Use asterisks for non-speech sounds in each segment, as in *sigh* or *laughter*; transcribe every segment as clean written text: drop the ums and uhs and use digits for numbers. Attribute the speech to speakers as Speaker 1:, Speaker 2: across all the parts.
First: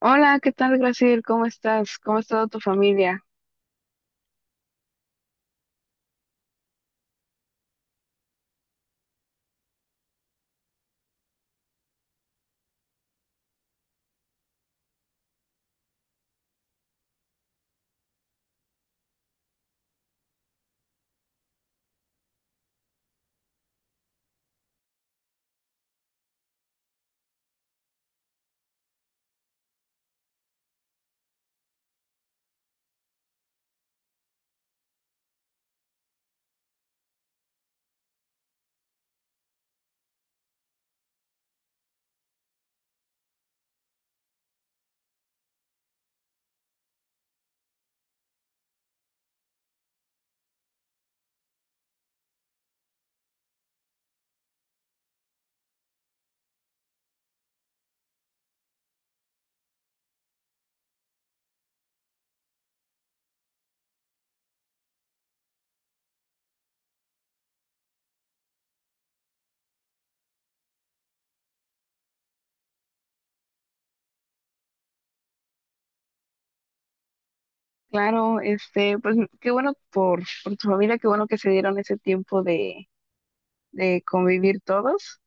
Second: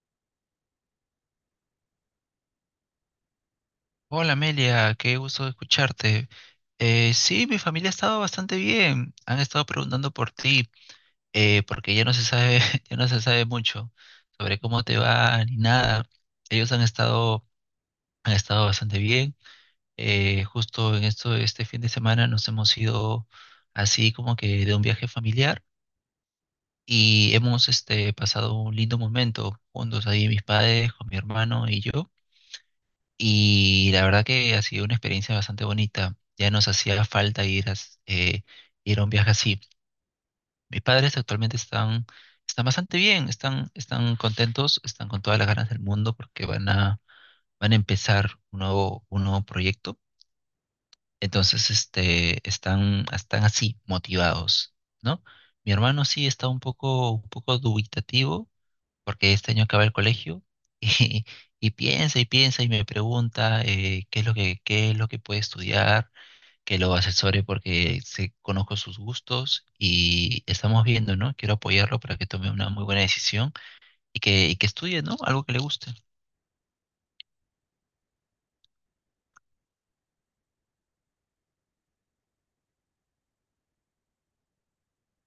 Speaker 1: Hola, ¿qué tal, Graciel? ¿Cómo estás? ¿Cómo ha estado tu familia?
Speaker 2: Hola Amelia, qué gusto escucharte. Sí, mi familia ha estado bastante bien. Han estado preguntando por ti, porque ya no se sabe, *laughs* ya no se sabe mucho sobre cómo te va ni nada. Ellos han estado, han estado bastante bien. Este fin de semana nos hemos ido así como que de un viaje familiar y hemos pasado un lindo momento juntos ahí mis padres, con mi hermano y yo. Y la verdad que ha sido una experiencia bastante bonita. Ya nos hacía falta ir a un viaje así. Mis padres actualmente están, están bastante bien, están contentos, están con todas las ganas del mundo porque van a empezar un nuevo proyecto. Entonces, están así, motivados, ¿no? Mi hermano sí está un poco dubitativo porque este año acaba el colegio *laughs* y, y piensa y piensa y me pregunta qué es qué es lo que puede estudiar, que lo asesore porque se, conozco sus gustos y estamos viendo, ¿no? Quiero apoyarlo para que tome una muy buena decisión y y que estudie, ¿no? Algo que le guste.
Speaker 1: Claro, este, pues qué bueno por tu familia, qué bueno que se dieron ese tiempo de convivir todos.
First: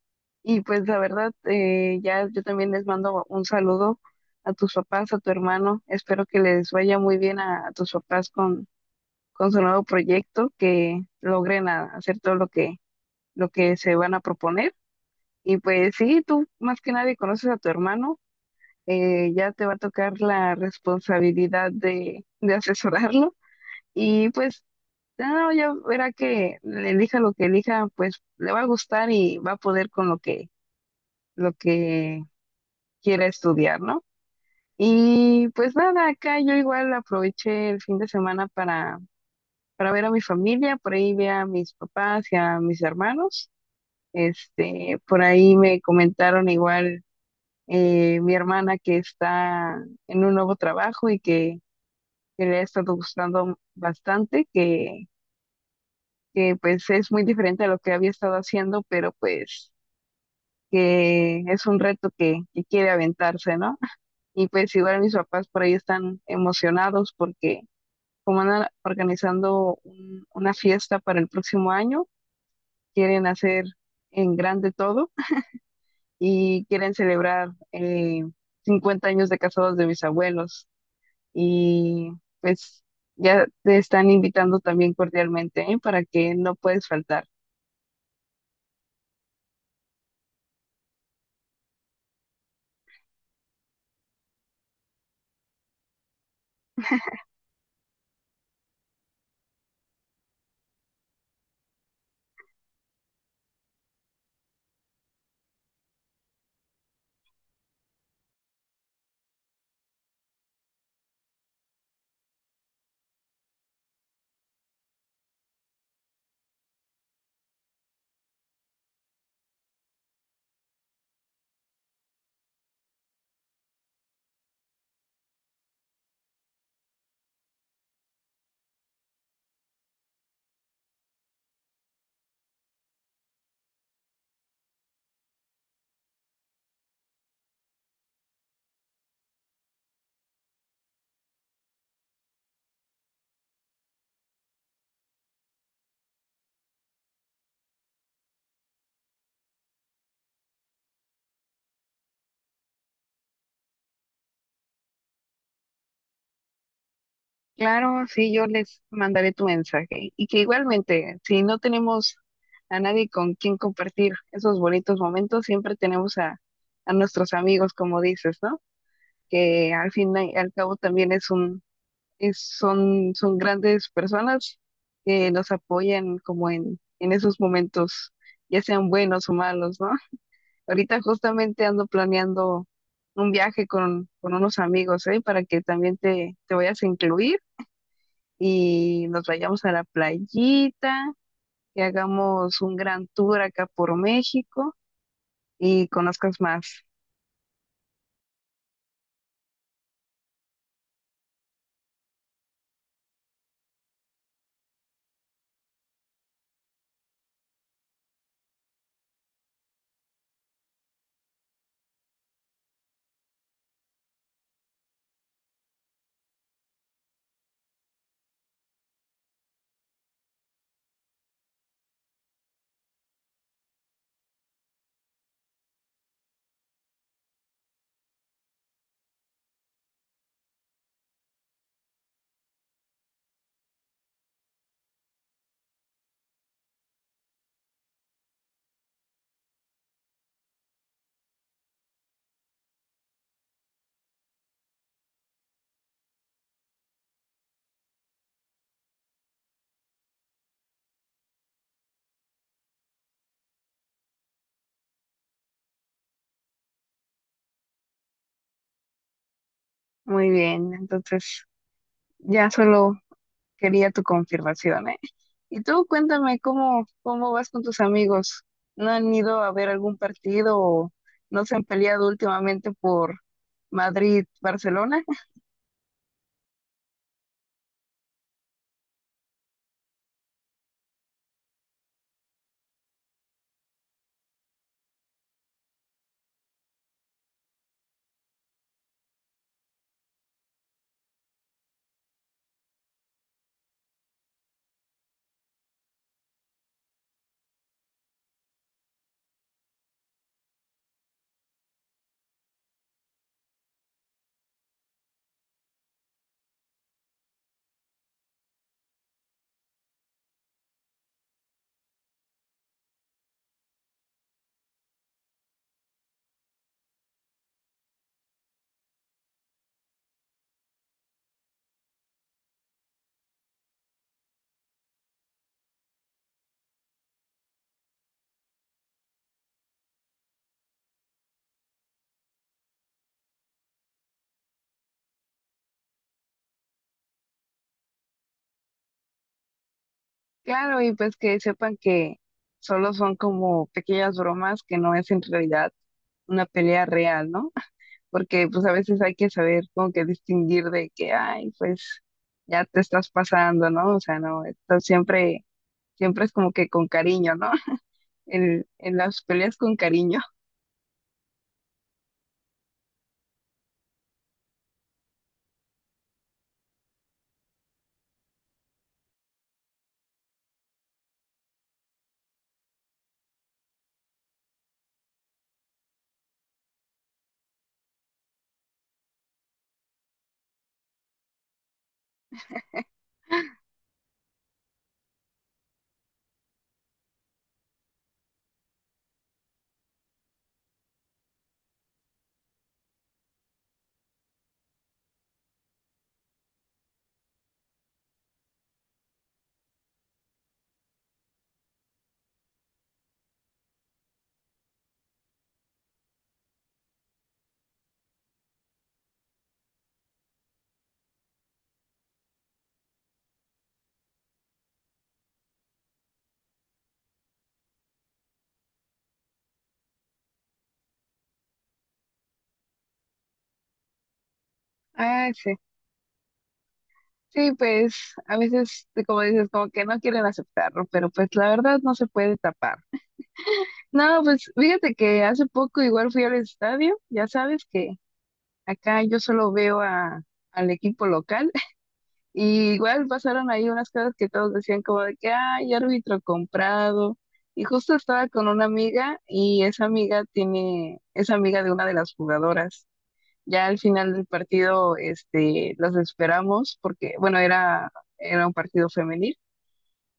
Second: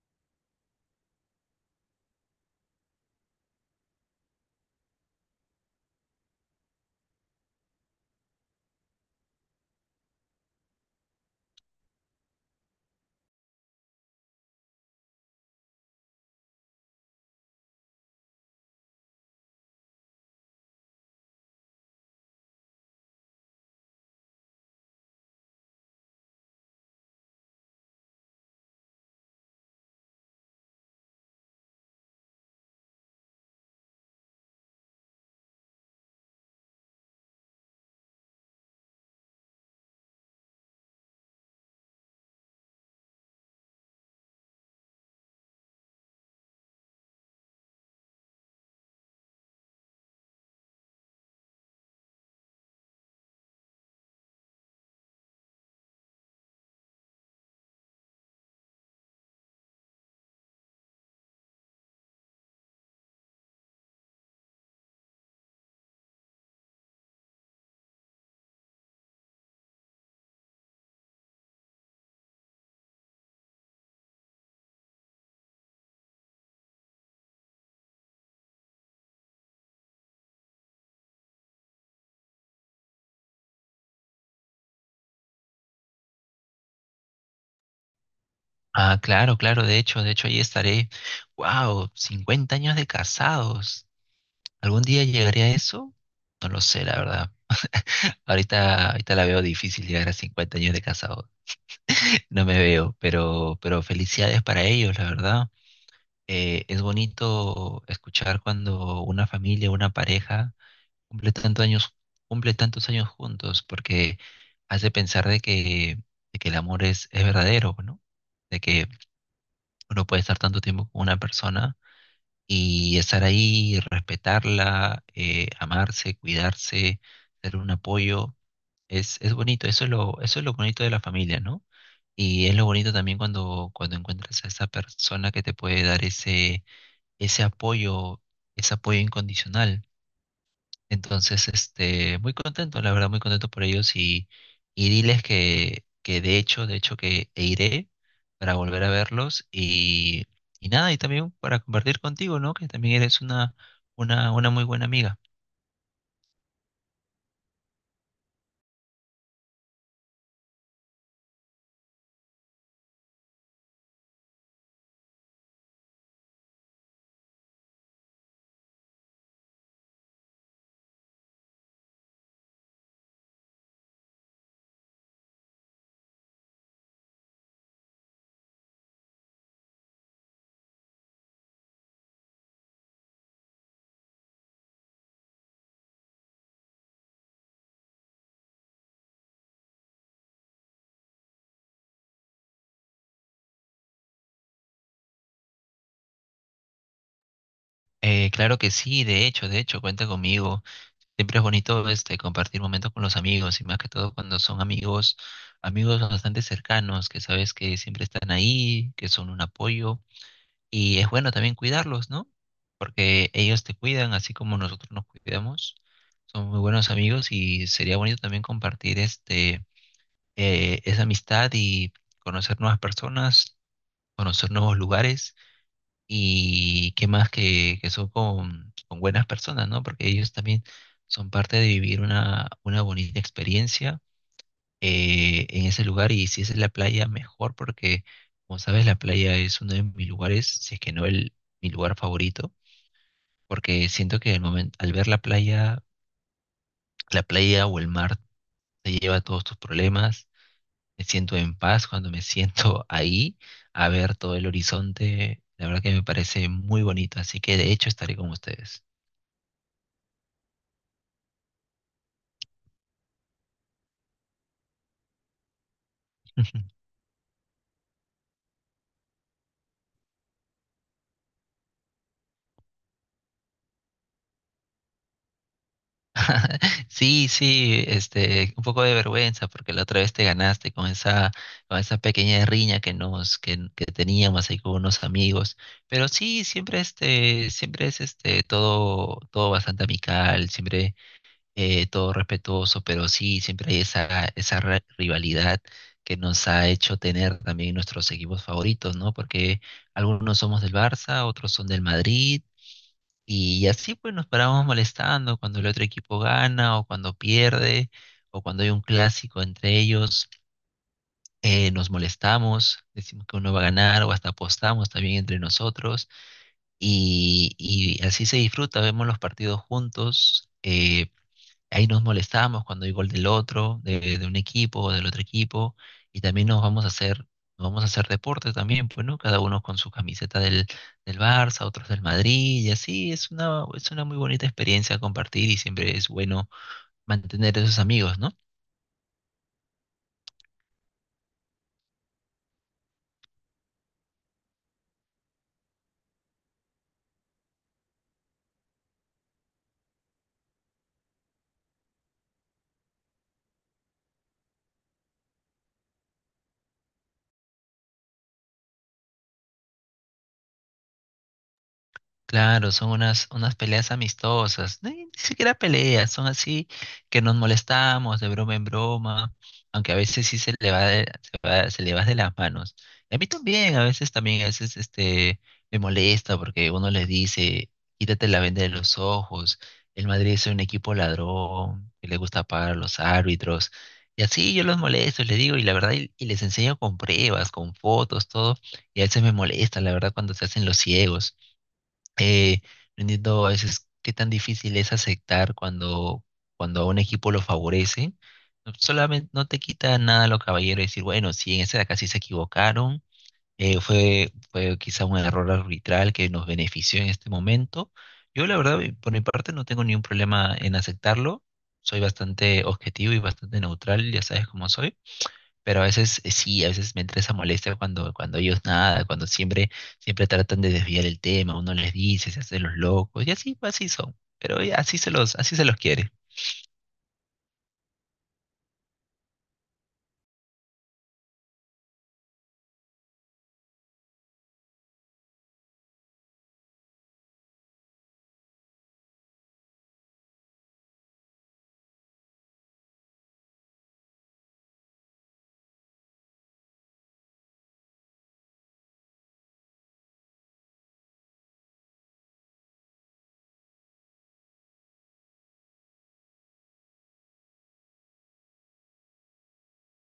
Speaker 1: Y pues la verdad, ya yo también les mando un saludo a tus papás, a tu hermano. Espero que les vaya muy bien a tus papás con su nuevo proyecto, que logren hacer todo lo lo que se van a proponer. Y pues sí, tú más que nadie conoces a tu hermano. Ya te va a tocar la responsabilidad de asesorarlo y pues ya, no, ya verá que elija lo que elija, pues le va a gustar y va a poder con lo que quiera estudiar, ¿no? Y pues nada, acá yo igual aproveché el fin de semana para ver a mi familia, por ahí vi a mis papás y a mis hermanos. Este, por ahí me comentaron igual mi hermana que está en un nuevo trabajo y que le ha estado gustando bastante, que pues es muy diferente a lo que había estado haciendo, pero pues que es un reto que quiere aventarse, ¿no? Y pues igual mis papás por ahí están emocionados porque como andan organizando una fiesta para el próximo año, quieren hacer en grande todo y quieren celebrar 50 años de casados de mis abuelos. Y pues ya te están invitando también cordialmente, ¿eh? Para que no puedes faltar.
Speaker 2: Ah, claro, claro, de hecho ahí estaré. Wow, 50 años de casados. ¿Algún día llegaré a eso? No lo sé, la verdad. Ahorita la veo difícil llegar a 50 años de casados. No me veo, pero felicidades para ellos, la verdad. Es bonito escuchar cuando una familia, una pareja cumple tantos años, cumple tantos años juntos, porque hace pensar de que el amor es verdadero, ¿no? De que uno puede estar tanto tiempo con una persona y estar ahí, respetarla, amarse, cuidarse, ser un apoyo. Es bonito, eso es eso es lo bonito de la familia, ¿no? Y es lo bonito también cuando, cuando encuentras a esa persona que te puede dar ese apoyo, ese apoyo incondicional. Entonces, muy contento, la verdad, muy contento por ellos y diles que de hecho que e iré para volver a verlos y nada, y también para compartir contigo, ¿no? Que también eres una muy buena amiga.
Speaker 1: Claro, sí, yo les mandaré tu mensaje y que igualmente, si no tenemos a nadie con quien compartir esos bonitos momentos, siempre tenemos a nuestros amigos, como dices, ¿no? Que al fin y al cabo también es es, son, son grandes personas que nos apoyan como en esos momentos, ya sean buenos o malos, ¿no? Ahorita justamente ando planeando un viaje con unos amigos, ¿eh? Para que también te vayas a incluir y nos vayamos a la playita, que hagamos un gran tour acá por México y conozcas más.
Speaker 2: Claro que sí, de hecho, cuenta conmigo. Siempre es bonito compartir momentos con los amigos y más que todo cuando son amigos, amigos bastante cercanos, que sabes que siempre están ahí, que son un apoyo y es bueno también cuidarlos, ¿no? Porque ellos te cuidan así como nosotros nos cuidamos. Son muy buenos amigos y sería bonito también compartir esa amistad y conocer nuevas personas, conocer nuevos lugares y qué más que son con buenas personas, ¿no? Porque ellos también son parte de vivir una bonita experiencia en ese lugar. Y si es en la playa, mejor, porque como sabes, la playa es uno de mis lugares, si es que no mi lugar favorito, porque siento que al momento, al ver la playa o el mar te lleva todos tus problemas. Me siento en paz cuando me *laughs* siento ahí a ver todo el horizonte. La verdad que me parece muy bonito, así que de hecho estaré con ustedes.
Speaker 1: Muy bien, entonces ya solo quería tu confirmación, ¿eh? Y tú cuéntame
Speaker 2: *laughs*
Speaker 1: cómo vas con tus amigos. ¿No han ido a ver algún partido o no se han peleado últimamente por Madrid-Barcelona?
Speaker 2: Sí, sí, un poco de vergüenza porque la otra vez te ganaste con esa pequeña riña que nos, que teníamos ahí con unos amigos. Pero sí, siempre siempre es todo, todo bastante amical, siempre todo respetuoso, pero sí, siempre hay esa, esa rivalidad que nos ha hecho tener también nuestros equipos favoritos, ¿no? Porque algunos somos del Barça, otros son del Madrid. Y así pues nos parábamos molestando cuando el otro equipo gana o cuando pierde o cuando hay un clásico entre ellos, nos molestamos, decimos que uno va a ganar o hasta apostamos también entre nosotros y así se disfruta, vemos los partidos juntos. Ahí nos molestamos cuando hay gol del otro, de un equipo o del otro equipo, y también nos vamos a hacer deporte también, pues, ¿no? Cada uno con su camiseta del Barça, otros del Madrid, y así es es una muy bonita experiencia compartir y siempre es bueno mantener esos amigos, ¿no?
Speaker 1: Claro, y pues que sepan que solo son como pequeñas bromas que no es en realidad una pelea real, ¿no? *laughs* Porque pues a veces hay que saber como que distinguir de que, ay, pues ya te estás pasando, ¿no? O sea, no, esto siempre es como que con cariño, ¿no? *laughs* En las peleas con cariño.
Speaker 2: Claro, son unas, unas peleas amistosas, ni siquiera peleas, son así que nos molestamos de broma en broma, aunque a veces sí se le va de las manos. Y a mí también, a veces me molesta porque uno les dice, quítate la venda de los ojos, el Madrid es un equipo ladrón, que le gusta pagar a
Speaker 1: *laughs*
Speaker 2: los árbitros, y así yo los molesto, les digo, y la verdad, y les enseño con pruebas, con fotos, todo, y a veces me molesta, la verdad, cuando se hacen los ciegos. Eh, no entiendo a veces qué tan difícil es aceptar cuando, cuando a un equipo lo favorece. No, solamente no te quita nada lo caballero decir, bueno, sí, en esta de acá sí se equivocaron, fue quizá un error arbitral que nos benefició en este momento. Yo la verdad, por mi parte, no tengo ningún problema en aceptarlo. Soy bastante objetivo y bastante neutral, ya sabes cómo soy. Pero a veces sí, a veces me entra esa molestia cuando, cuando ellos nada, cuando siempre, siempre tratan de desviar el tema, uno les dice, se hacen los locos, y así, así son. Pero ya,
Speaker 1: Ah,
Speaker 2: así
Speaker 1: sí.
Speaker 2: se los quiere.
Speaker 1: Sí, pues a veces, como dices, como que no quieren aceptarlo, pero pues la verdad no se puede tapar. No, pues fíjate que hace poco igual fui al estadio, ya sabes que acá yo solo al equipo local *laughs* y igual pasaron ahí unas cosas que todos decían como de que, ay, árbitro comprado. Y justo estaba con una amiga y esa amiga tiene, es amiga de una de las jugadoras. Ya al final del partido, este, las esperamos porque, bueno, era un partido femenil.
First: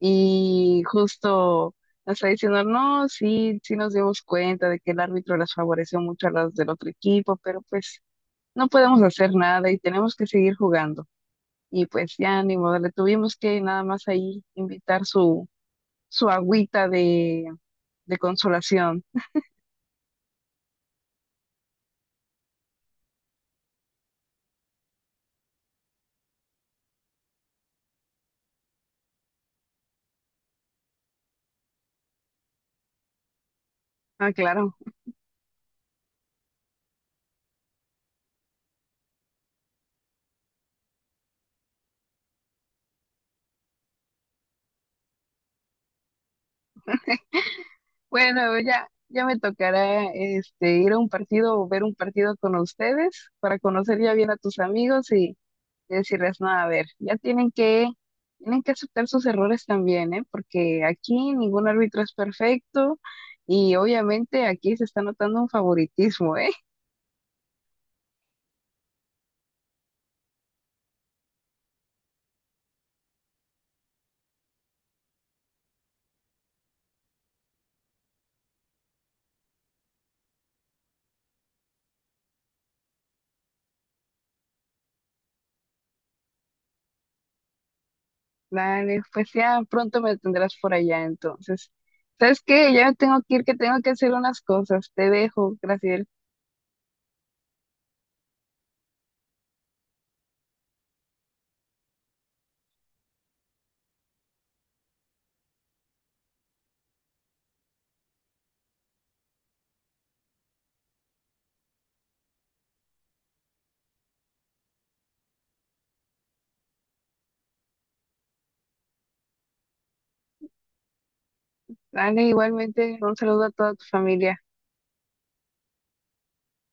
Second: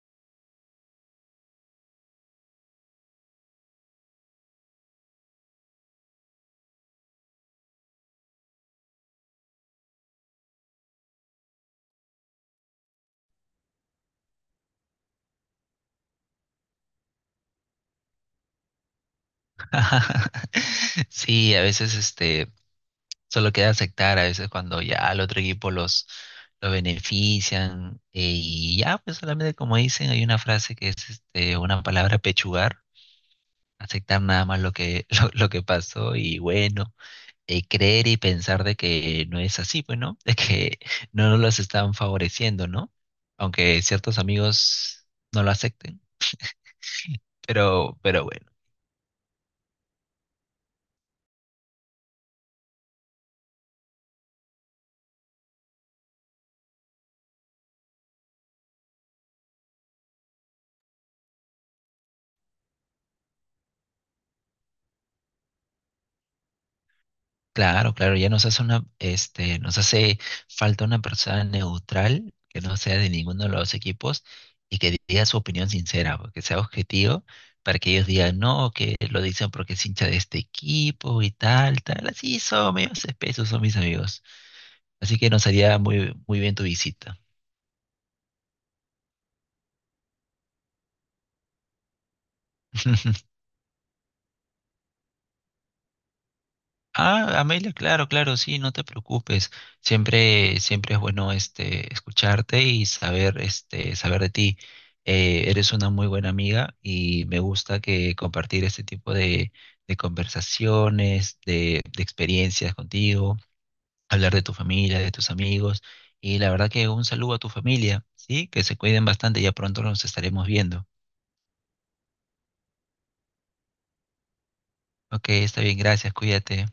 Speaker 1: Y justo nos está diciendo, no, sí, sí nos dimos cuenta de que el árbitro las favoreció mucho a las del otro equipo, pero pues no podemos hacer nada y tenemos que seguir jugando. Y pues ya ni modo, le tuvimos que nada más ahí invitar su agüita de consolación.
Speaker 2: *laughs* Sí, a veces solo queda aceptar, a veces cuando ya al otro equipo los, lo benefician, y ya, pues solamente como dicen, hay una frase que es una palabra pechugar, aceptar
Speaker 1: Ah,
Speaker 2: nada más
Speaker 1: claro.
Speaker 2: *laughs* lo que pasó, y bueno. Creer y pensar de que no es así, pues, ¿no? *laughs* De que no nos los están favoreciendo, ¿no? Aunque ciertos amigos no lo acepten. Pero bueno,
Speaker 1: Bueno, ya me tocará este ir a un partido o ver un partido con ustedes para conocer ya bien a tus amigos y decirles, no, a ver, ya tienen que aceptar sus errores también, ¿eh? Porque aquí ningún árbitro es perfecto y obviamente aquí se está notando un favoritismo, ¿eh? *laughs*
Speaker 2: claro, claro, ya nos hace falta una persona neutral que no sea de ninguno de los equipos y que diga su opinión sincera, pues, que sea objetivo. Para que ellos digan, no, que lo dicen porque es hincha de este equipo y tal, tal. Así son, medios espesos son mis amigos. Así que nos haría muy, muy bien tu visita.
Speaker 1: Dale, pues ya pronto me tendrás por allá entonces. ¿Sabes qué? Ya me tengo
Speaker 2: *laughs*
Speaker 1: que ir, que tengo que hacer unas cosas. Te dejo, Graciela.
Speaker 2: Ah, Amelia, claro, claro, sí, no te preocupes. Siempre, siempre es bueno escucharte y saber, saber de ti. Eres una muy buena amiga y me gusta que compartir este tipo de conversaciones, de experiencias contigo, hablar de tu familia, de tus amigos. Y la verdad que un saludo a tu familia, ¿sí? Que se cuiden bastante, ya pronto nos estaremos viendo.
Speaker 1: Dale, igualmente, un saludo a toda tu familia.
Speaker 2: Ok, está bien, gracias, cuídate.